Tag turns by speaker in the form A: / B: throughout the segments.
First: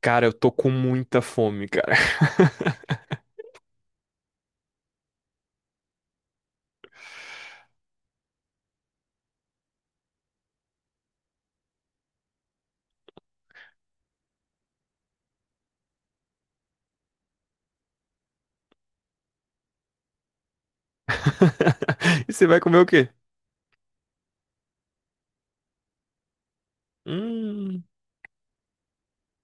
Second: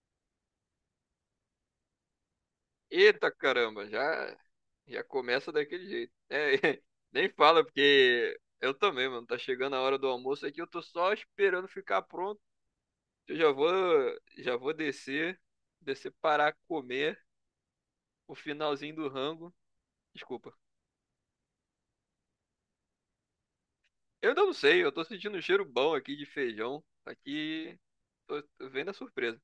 A: Cara, eu tô com muita fome, cara.
B: Eita caramba, já, já começa daquele jeito. É, nem fala, porque eu também, mano, tá chegando a hora do almoço aqui, eu tô só esperando ficar pronto. Eu já vou descer para comer o finalzinho do rango. Desculpa.
A: E você vai comer o quê?
B: Eu ainda não sei, eu tô sentindo um cheiro bom aqui de feijão. Aqui,
A: Hum,
B: tô vendo a surpresa.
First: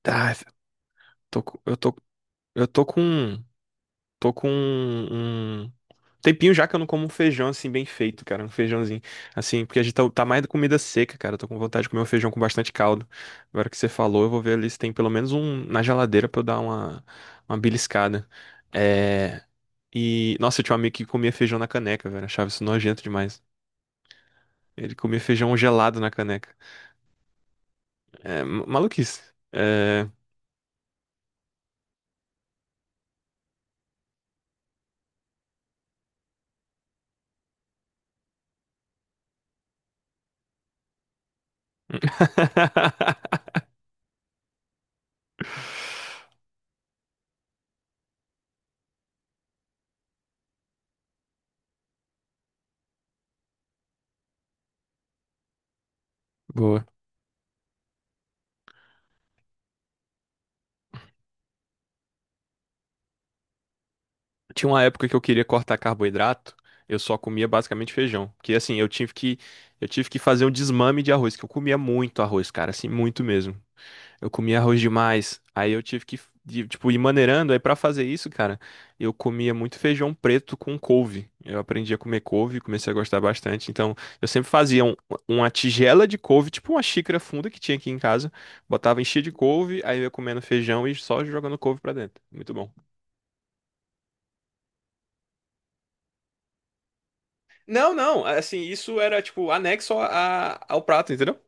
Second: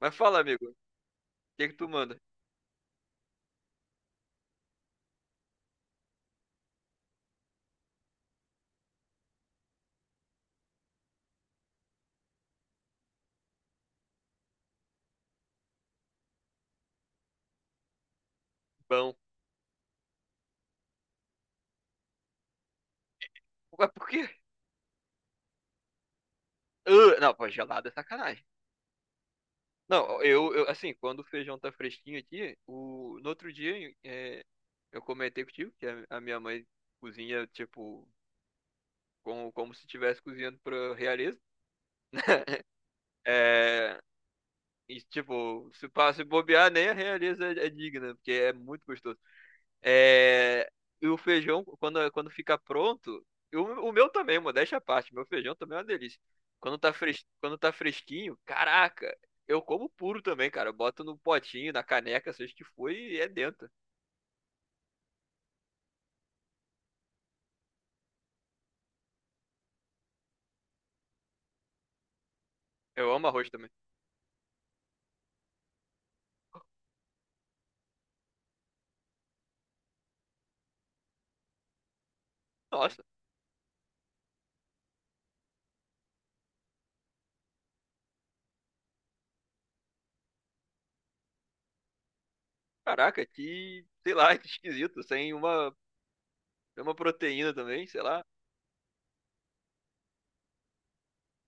B: Mas
A: tá,
B: fala, amigo, o
A: tô, com-
B: que que tu manda?
A: eu tô com, tô com um tempinho já que eu não como um feijão assim bem feito, cara, um feijãozinho assim, porque a gente tá mais da comida seca, cara. Eu tô com vontade de comer um feijão com bastante caldo. Agora que você falou, eu vou ver ali se tem pelo menos um na geladeira pra eu dar uma beliscada.
B: Bom.
A: É, e nossa, eu tinha um amigo que comia feijão na caneca, velho. Achava isso nojento demais.
B: Mas por quê?
A: Ele comia feijão gelado na caneca.
B: Ah, não, pô, gelado é
A: É,
B: sacanagem.
A: maluquice. É.
B: Não, eu, assim, quando o feijão tá fresquinho aqui, no outro dia é, eu comentei contigo que a minha mãe cozinha, tipo, como se estivesse cozinhando pra realeza. É, e, tipo, se bobear, nem a realeza é digna, porque é muito gostoso. É, e o feijão, quando fica pronto, e o meu também, modéstia à parte, meu feijão também é uma delícia.
A: Boa.
B: Quando tá fresquinho, caraca, eu como puro também, cara. Eu boto no potinho, na caneca, seja o que for, e é dentro.
A: Tinha uma época que eu queria cortar carboidrato, eu só comia basicamente feijão. Porque assim, eu tive que fazer um desmame de arroz, que eu comia muito arroz, cara, assim,
B: Eu
A: muito
B: amo arroz
A: mesmo.
B: também.
A: Eu comia arroz demais. Aí eu tive que, tipo, ir maneirando. Aí pra fazer isso, cara, eu comia muito feijão preto com couve. Eu aprendi a comer couve, comecei a
B: Nossa,
A: gostar bastante. Então, eu sempre fazia uma tigela de couve, tipo uma xícara funda que tinha aqui em casa. Botava, enchia de couve, aí eu ia comendo feijão e só jogando couve pra dentro. Muito bom.
B: caraca, que, sei lá, que esquisito, sem uma proteína também,
A: Não,
B: sei lá.
A: não, assim, isso era, tipo, anexo ao prato, entendeu?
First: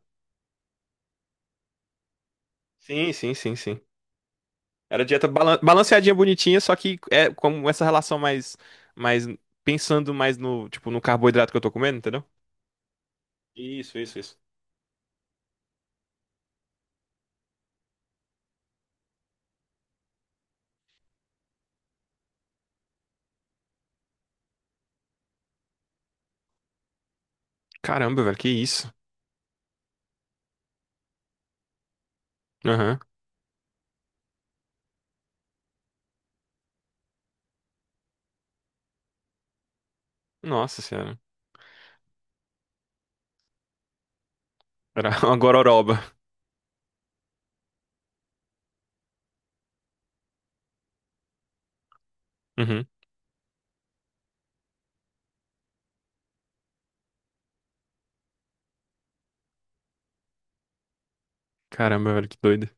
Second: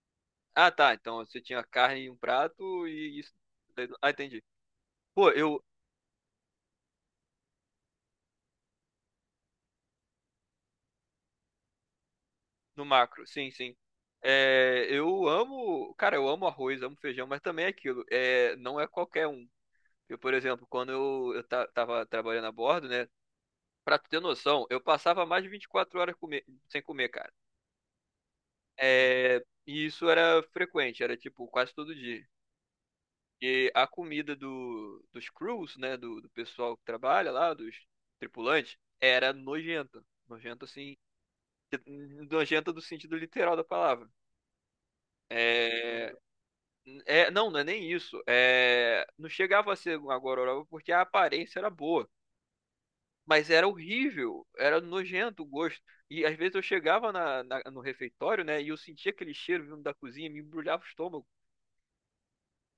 B: Ah, tá, então você tinha carne em um prato
A: Sim,
B: e isso.
A: sim, sim, sim.
B: Ah, entendi.
A: Era dieta
B: Pô,
A: balanceadinha, bonitinha, só que é como essa relação mais pensando mais no, tipo, no carboidrato que eu tô comendo, entendeu?
B: no macro, sim, sim.
A: Isso, isso, isso.
B: É, eu amo, cara, eu amo arroz, amo feijão, mas também é aquilo, é, não é qualquer um. Eu, por exemplo, quando eu tava trabalhando a bordo, né, pra tu ter noção, eu passava mais de 24 horas sem comer, cara.
A: Caramba, velho, que isso?
B: É, e isso era frequente, era tipo quase todo dia.
A: Aham.
B: E a comida dos crews, né, do pessoal que trabalha lá, dos tripulantes, era nojenta. Nojenta,
A: Nossa
B: assim,
A: senhora.
B: nojenta do sentido literal da palavra.
A: Era uma gororoba.
B: É, É, não, não é nem isso. É, não chegava a ser uma gororoba porque a aparência era boa,
A: Uhum.
B: mas era horrível, era nojento o gosto. E às vezes eu chegava na, no refeitório, né, e eu sentia aquele cheiro vindo da cozinha, me embrulhava o estômago.
A: Caramba, velho, que doido.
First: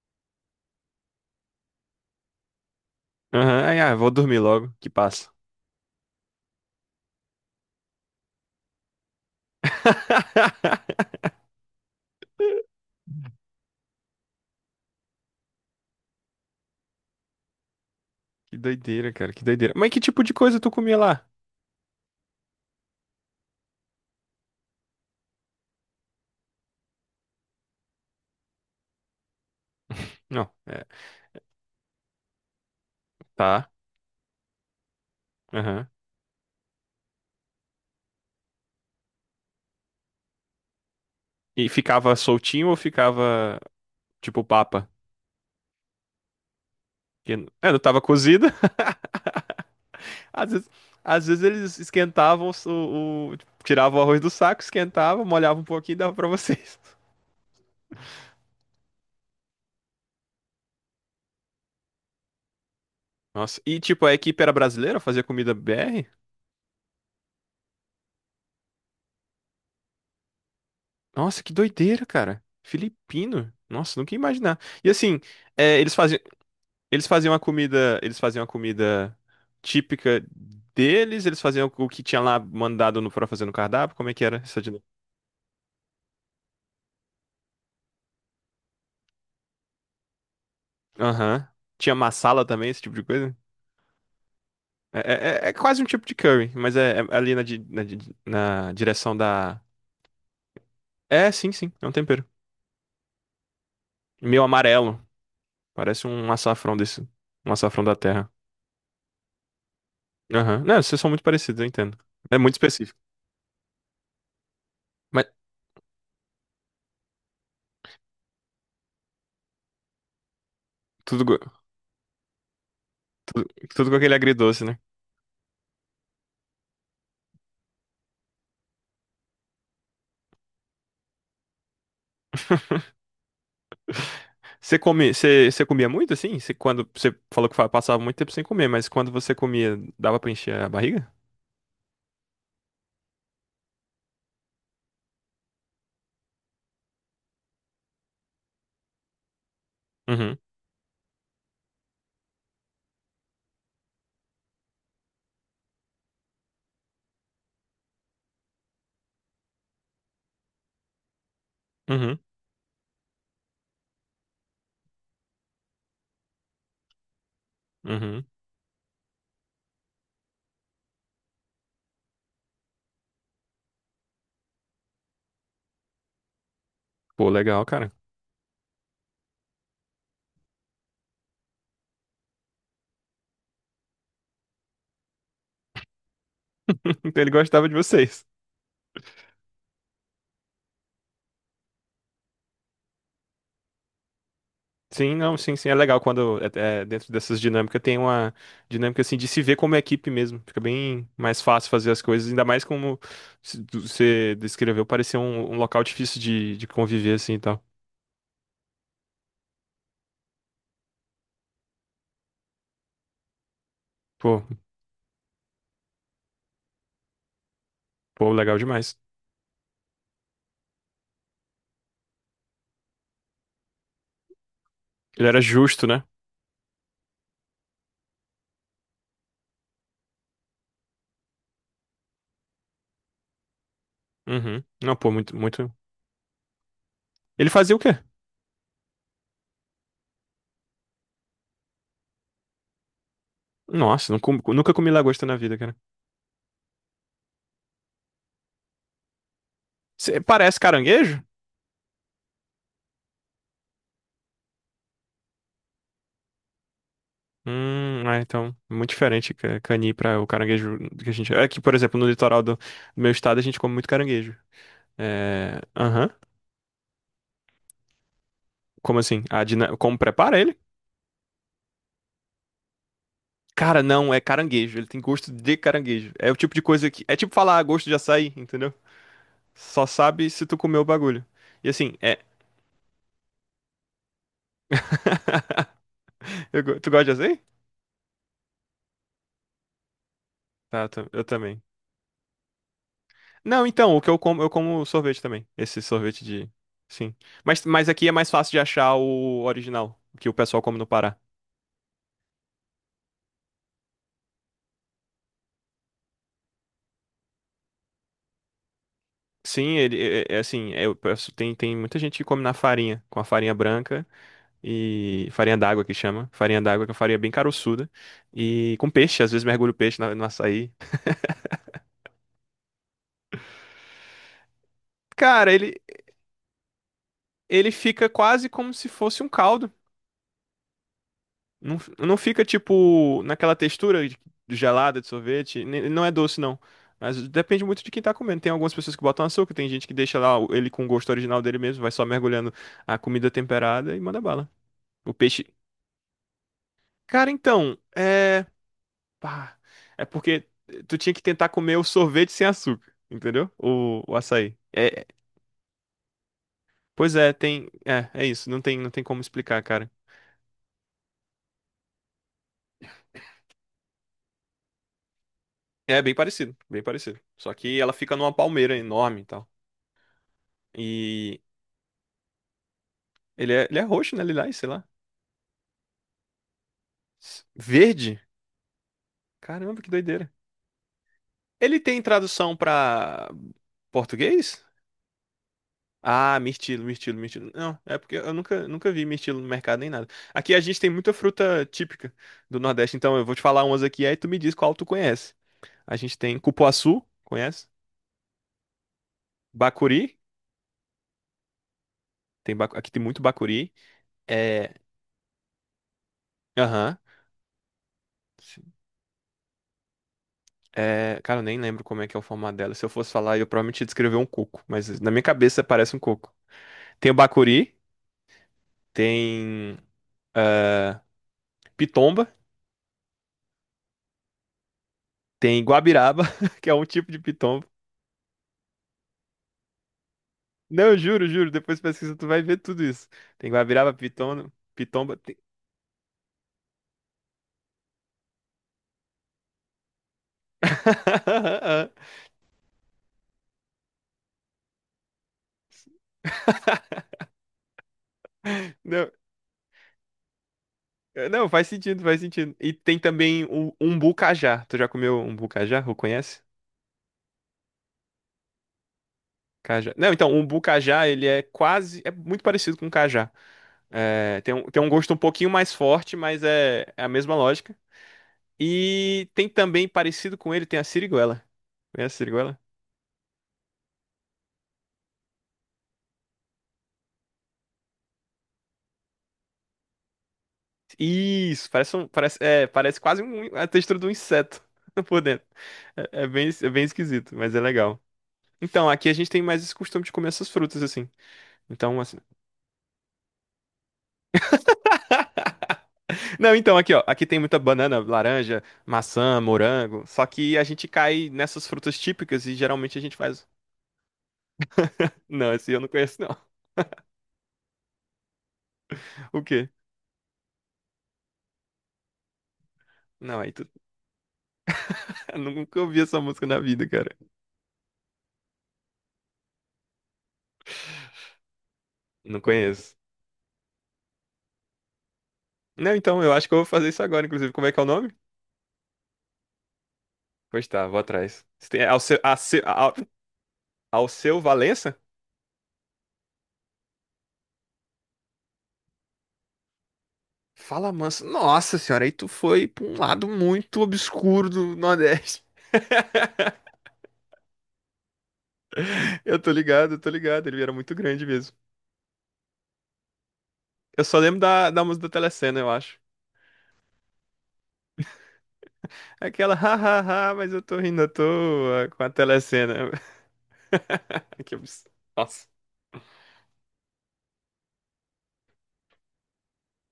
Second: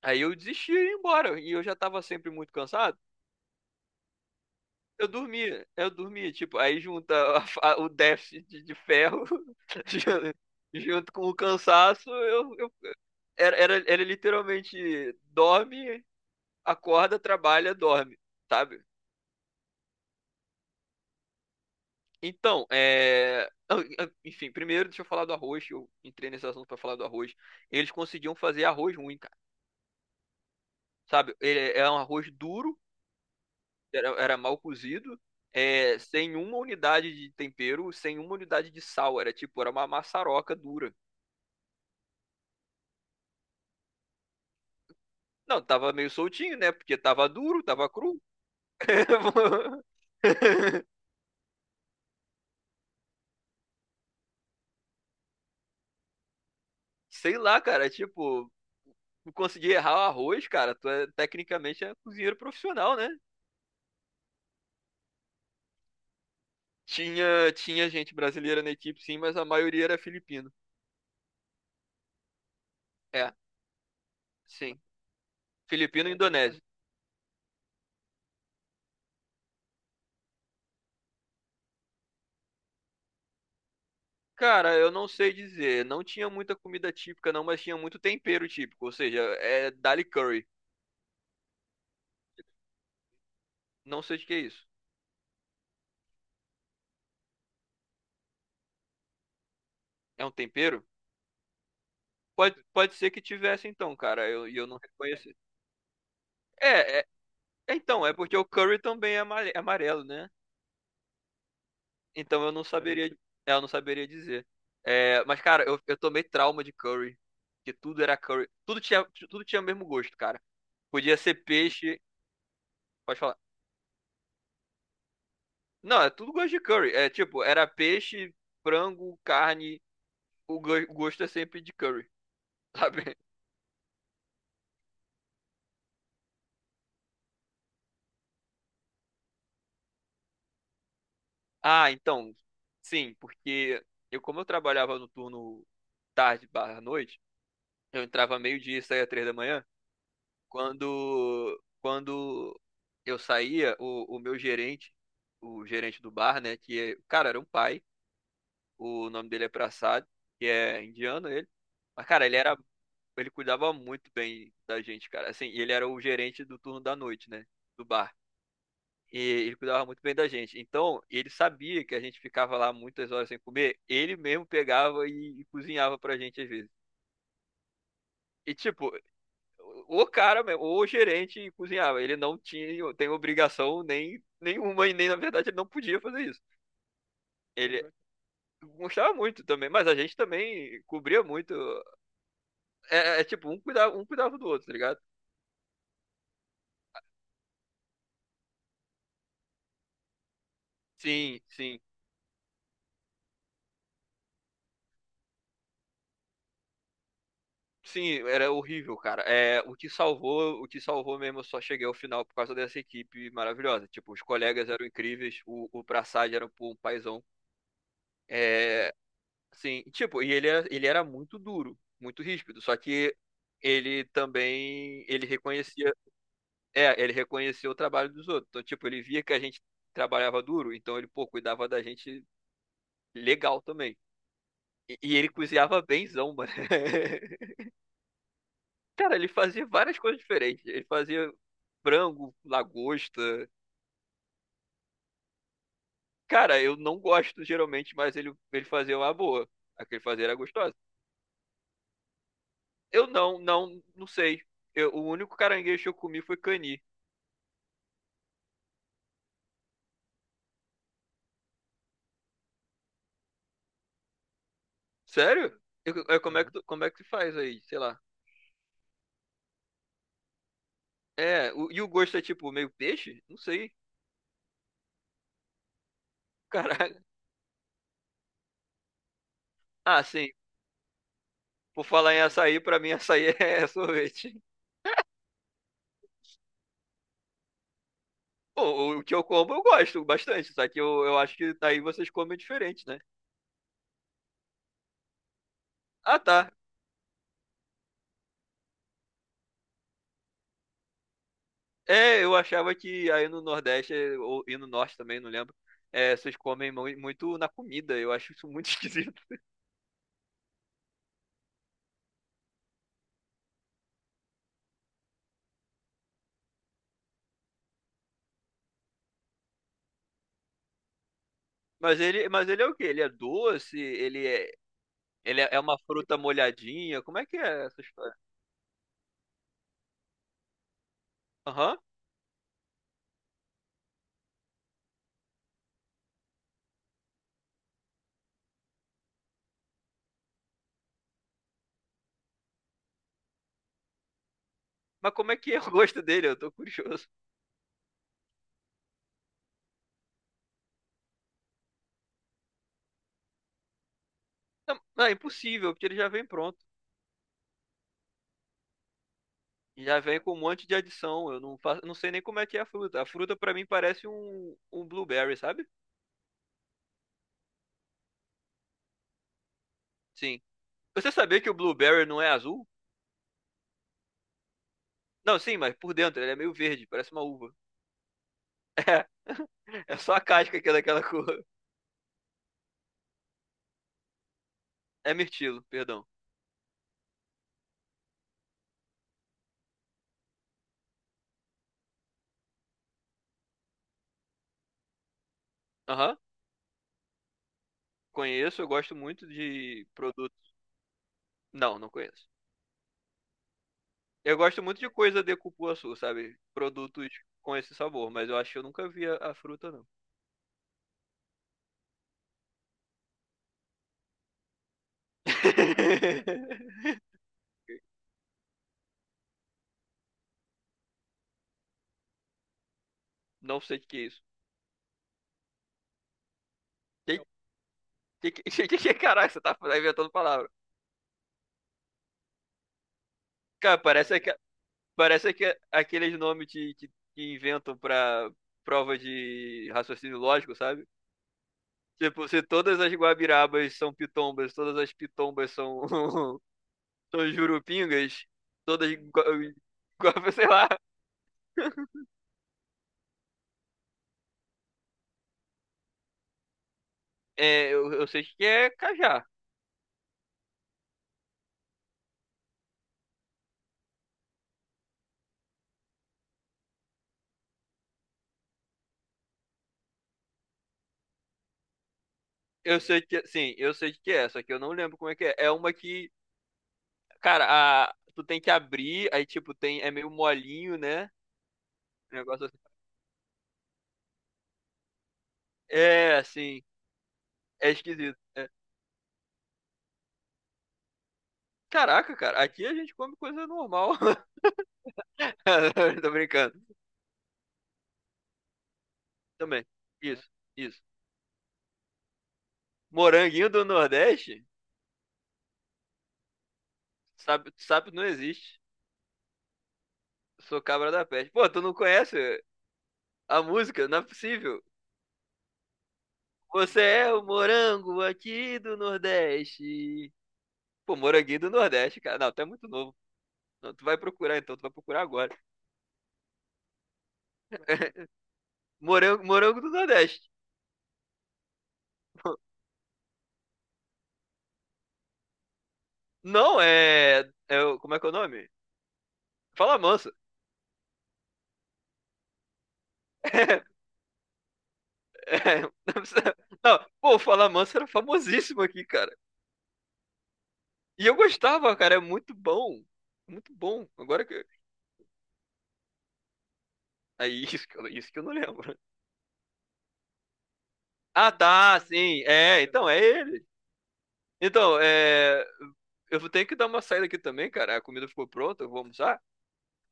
B: Aí eu desistia e ia embora, e eu já estava sempre muito cansado.
A: Aham. Ai, ah, vou dormir logo, que
B: Eu
A: passa.
B: dormia, eu dormia, tipo, aí junta o déficit de ferro ju- junto com o cansaço, era literalmente dorme, acorda, trabalha, dorme,
A: Que
B: sabe?
A: doideira, cara, que doideira. Mas que tipo de coisa tu comia lá?
B: Então, enfim, primeiro deixa eu falar do arroz. Eu entrei nesse assunto para falar do arroz. Eles conseguiam fazer arroz ruim, cara.
A: Não, é,
B: Sabe? Ele é um arroz duro,
A: tá.
B: era mal cozido,
A: Aham.
B: é, sem uma unidade de tempero, sem uma unidade de sal. Era tipo, era uma maçaroca dura.
A: E ficava soltinho ou ficava tipo papa?
B: Não, tava meio soltinho, né? Porque tava duro,
A: É, não
B: tava
A: tava
B: cru.
A: cozido. Às vezes, às vezes eles esquentavam tiravam o arroz do saco, esquentavam, molhavam um pouquinho e dava pra vocês.
B: Sei lá, cara. Tipo, conseguir errar o arroz, cara, tu é, tecnicamente é cozinheiro profissional, né?
A: Nossa, e tipo, a equipe era brasileira, fazia comida BR?
B: Tinha gente brasileira na equipe, sim, mas a maioria era filipino.
A: Nossa, que doideira, cara.
B: É,
A: Filipino. Nossa, nunca ia imaginar.
B: sim.
A: E assim, é,
B: Filipino e indonésio.
A: eles faziam a comida típica deles, eles faziam o que tinha lá mandado pra fazer no cardápio, como é que era essa
B: Cara,
A: dinâmica?
B: eu não sei dizer. Não tinha muita comida típica, não, mas tinha muito tempero típico. Ou seja, é dali curry.
A: Aham. Tinha massala também, esse tipo de coisa?
B: Não sei o que é isso.
A: É, quase um tipo de curry, mas é ali na direção da.
B: É um tempero?
A: É, sim, sim, é um tempero.
B: Pode ser que tivesse, então, cara,
A: Meio
B: e eu não
A: amarelo.
B: reconheci.
A: Parece um açafrão
B: É, é,
A: desse. Um açafrão da
B: então, é
A: terra.
B: porque o curry também é é amarelo, né?
A: Aham. Não, vocês são muito parecidos, eu entendo. É
B: Então eu
A: muito
B: não
A: específico.
B: saberia, é, eu não saberia dizer. É,
A: Mas
B: mas, cara, eu tomei trauma de curry. Que tudo era curry. Tudo tinha o mesmo gosto, cara. Podia
A: tudo,
B: ser
A: go-
B: peixe. Pode falar.
A: tudo, tudo com aquele agridoce, né?
B: Não, é tudo gosto de curry. É tipo, era peixe, frango, carne. O gosto é sempre de curry, sabe?
A: Você comia muito assim? Você falou que passava muito tempo sem comer, mas quando você comia, dava pra encher a barriga?
B: Ah, então. Sim, porque como eu trabalhava no turno tarde barra noite, eu entrava meio-dia e saía 3 da manhã.
A: Uhum,
B: Quando eu saía, o meu gerente, o gerente do bar, né? Que, cara, era um pai. O nome dele é Prasad, que é indiano ele. Mas,
A: uhum,
B: cara, ele cuidava muito bem da gente, cara. Assim, e ele era o gerente do turno da noite, né? Do bar.
A: uhum.
B: E ele cuidava muito bem da gente. Então, ele sabia que a gente ficava lá muitas horas sem comer. Ele mesmo pegava e cozinhava pra gente às vezes.
A: Pô, legal, cara.
B: E tipo, o cara mesmo, ou o gerente cozinhava. Ele não tem obrigação nem nenhuma e nem na verdade ele não podia fazer isso.
A: Então ele gostava de
B: Ele
A: vocês.
B: gostava muito também, mas a gente também cobria muito. É, é tipo um cuidava do outro, tá ligado?
A: Sim, não, sim, sim. É legal quando dentro dessas dinâmicas tem uma dinâmica assim de se ver como equipe mesmo. Fica bem mais
B: Sim,
A: fácil
B: sim.
A: fazer as coisas, ainda mais como você descreveu, parecia um local difícil de conviver assim e tal.
B: Sim, era horrível, cara. É, o que salvou mesmo, eu só cheguei ao final por causa dessa equipe maravilhosa. Tipo, os
A: Pô,
B: colegas eram incríveis, o Prassad era pô, um paizão.
A: pô, legal
B: É,
A: demais.
B: sim, tipo, e ele era muito duro, muito ríspido, só que ele também, ele
A: Ele era justo,
B: reconhecia,
A: né?
B: é, ele reconhecia o trabalho dos outros. Então, tipo, ele via que a gente trabalhava duro, então ele, pô, cuidava da gente legal também.
A: Uhum. Não,
B: E,
A: pô,
B: e ele
A: muito, muito.
B: cozinhava benzão, mano.
A: Ele fazia o quê?
B: Cara, ele fazia várias coisas diferentes. Ele fazia frango, lagosta.
A: Nossa, nunca comi lagosta na vida, cara.
B: Cara, eu não gosto geralmente, mas ele fazia uma boa. Aquele
A: Cê-
B: fazer era
A: parece
B: gostosa.
A: caranguejo?
B: Eu não sei. O único caranguejo que eu comi foi cani.
A: É, então, muito diferente cani para o caranguejo que a gente. É que, por exemplo, no litoral do meu estado a gente come muito caranguejo.
B: Sério?
A: É. Aham.
B: Como é que, Uhum. Como é que se faz aí? Sei lá.
A: Como assim? Como prepara ele?
B: É, e o gosto é tipo meio peixe? Não sei.
A: Cara, não, é caranguejo. Ele tem gosto de caranguejo. É o tipo de
B: Caraca.
A: coisa que. É tipo falar "Ah, gosto de açaí, entendeu? Só
B: Ah,
A: sabe
B: sim.
A: se tu comer o bagulho. E
B: Por
A: assim,
B: falar
A: é.
B: em açaí, pra mim açaí é sorvete.
A: Tu gosta de açaí?
B: Bom, o que eu como eu gosto bastante, só que
A: Tá,
B: eu,
A: tá,
B: eu
A: eu
B: acho que
A: também.
B: aí vocês comem diferente, né?
A: Não, então, o que eu como sorvete também. Esse
B: Ah,
A: sorvete de.
B: tá.
A: Sim. Mas aqui é mais fácil de achar o original, que o pessoal come no Pará.
B: É, eu achava que aí no Nordeste, e no Norte também, não lembro, é, vocês comem muito na comida. Eu acho isso muito esquisito.
A: Sim, ele é assim, tem muita gente que come na farinha, com a farinha branca. E farinha d'água que chama. Farinha d'água que é uma farinha bem caroçuda. E com peixe, às vezes mergulho o peixe no açaí.
B: Mas ele é o quê? Ele é doce? Ele é, ele é
A: Cara,
B: é uma
A: ele,
B: fruta molhadinha? Como é que é
A: ele
B: essa
A: fica
B: história?
A: quase como se fosse um caldo.
B: Aham.
A: Não, não fica tipo naquela textura gelada de sorvete. Ele não é doce, não. Mas depende muito de quem tá comendo. Tem algumas pessoas que botam açúcar, tem gente que deixa lá ele com o gosto original dele mesmo, vai só mergulhando a comida temperada e manda bala.
B: Mas
A: O
B: como é
A: peixe.
B: que é o gosto dele? Eu tô curioso.
A: Cara, então, é. Pá. É porque tu tinha que tentar comer o sorvete sem açúcar, entendeu? O açaí.
B: Não,
A: É,
B: não,
A: é-
B: é impossível, porque ele já vem pronto.
A: pois é, tem. É isso. Não tem como explicar, cara.
B: Já vem com um monte de adição. Eu não faço, não sei nem como é que é a fruta. A fruta pra mim parece um blueberry, sabe?
A: É bem parecido, bem parecido. Só que ela fica numa palmeira enorme e tal.
B: Sim. Você sabia
A: E
B: que o blueberry não é azul?
A: ele é roxo, né? Lilás, sei lá.
B: Não, sim, mas por dentro ele é meio verde, parece uma uva.
A: Verde?
B: É.
A: Caramba, que
B: É só a
A: doideira.
B: casca aqui daquela cor.
A: Ele tem tradução pra português?
B: É mirtilo, perdão.
A: Ah, mirtilo, mirtilo, mirtilo. Não, é porque eu nunca, nunca vi mirtilo no mercado nem nada. Aqui a gente tem muita fruta típica do Nordeste, então eu vou te falar umas aqui, aí tu me diz qual tu conhece. A gente
B: Aham.
A: tem cupuaçu, conhece?
B: Conheço, eu gosto muito de
A: Bacuri,
B: produtos. Não, não conheço.
A: aqui tem muito bacuri.
B: Eu gosto
A: É,
B: muito de coisa de cupuaçu, sabe?
A: aham.
B: Produtos com esse sabor, mas eu acho que eu
A: Sim.
B: nunca vi a fruta, não.
A: É, cara, eu nem lembro como é que é o formato dela. Se eu fosse falar, eu provavelmente ia descrever um coco, mas na minha cabeça parece um coco. Tem o bacuri, tem ah, pitomba,
B: Não sei o que que é isso.
A: tem guabiraba, que é um tipo de
B: Que,
A: pitomba.
B: caraca, você tá inventando palavra.
A: Não, eu juro, juro. Depois pesquisa, tu vai ver tudo isso. Tem
B: Cara,
A: Guabiraba, Piton, Pitomba.
B: parece que aqueles nomes que inventam pra prova de raciocínio lógico, sabe? Tipo, se todas as guabirabas são pitombas, todas as pitombas são, são jurupingas, todas.
A: Não,
B: Sei lá.
A: não, faz sentido, faz sentido. E tem também o umbu cajá. Tu já comeu umbu cajá? Ou conhece?
B: É, eu sei que é cajá.
A: Cajá. Não, então, o umbu cajá, ele é quase. É muito parecido com cajá. É, tem um gosto um pouquinho mais forte, mas é a mesma lógica. E tem também, parecido com ele, tem a siriguela. Conhece a siriguela?
B: Eu sei que, sim, eu sei que é, só que eu não lembro como é que é. É uma que, cara, a, tu tem que abrir, aí tipo tem, é meio molinho, né?
A: Isso, parece, um,
B: Um
A: parece,
B: negócio assim.
A: é, parece quase a textura de um inseto por dentro.
B: É,
A: É, é bem,
B: assim,
A: é bem esquisito, mas é
B: é
A: legal.
B: esquisito, é.
A: Então, aqui a gente tem mais esse costume de comer essas frutas, assim. Então,
B: Caraca,
A: assim.
B: cara, aqui a gente come coisa normal. Tô
A: Não,
B: brincando.
A: então, aqui, ó. Aqui tem muita banana, laranja, maçã,
B: Também.
A: morango. Só
B: Isso,
A: que a
B: isso.
A: gente cai nessas frutas típicas e geralmente a gente faz.
B: Moranguinho do Nordeste?
A: Não, esse eu não conheço, não.
B: Sabe, sabe não existe.
A: O quê?
B: Sou cabra da peste. Pô, tu não conhece
A: Não,
B: a
A: aí tu.
B: música? Não é possível.
A: Eu nunca ouvi essa música na
B: Você
A: vida,
B: é
A: cara.
B: o morango aqui do Nordeste. Pô, moranguinho do Nordeste, cara. Não,
A: Não
B: tu é muito novo.
A: conheço.
B: Não, tu vai procurar então, tu vai procurar agora.
A: Não, então, eu acho que eu vou fazer isso agora, inclusive. Como é que é o nome?
B: Morango, morango do Nordeste.
A: Pois tá, vou atrás. Você tem- é, Alce- Ace- Al- Ao seu Valença?
B: Não é. Como é que é o nome? Fala Manso.
A: Fala mansa. Nossa senhora, aí tu foi pra um lado muito obscuro do Nordeste.
B: É, não, não, pô, o Fala Manso era famosíssimo aqui, cara.
A: Eu tô ligado, eu tô ligado. Ele era muito
B: E eu
A: grande mesmo.
B: gostava, cara. É muito bom. Muito bom.
A: Eu só
B: Agora
A: lembro
B: que.
A: da música da Telecena, eu acho.
B: É isso que eu não lembro.
A: Aquela, hahaha, mas eu tô rindo à
B: Ah, tá,
A: toa com a
B: sim. É, então
A: Telecena.
B: é ele.
A: Que
B: Então,
A: abs-
B: é.
A: Nossa.
B: Eu vou ter que dar uma saída aqui também, cara. A comida ficou pronta, eu vou almoçar.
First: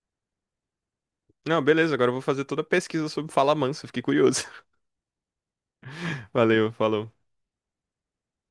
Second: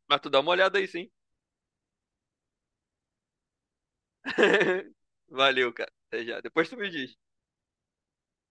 B: Mas tu dá uma olhada aí, sim.
A: Não, beleza, agora eu vou fazer toda a pesquisa sobre Fala Mansa. Fiquei curioso.
B: Valeu, cara. Até já. Depois
A: Valeu,
B: tu me diz.
A: falou.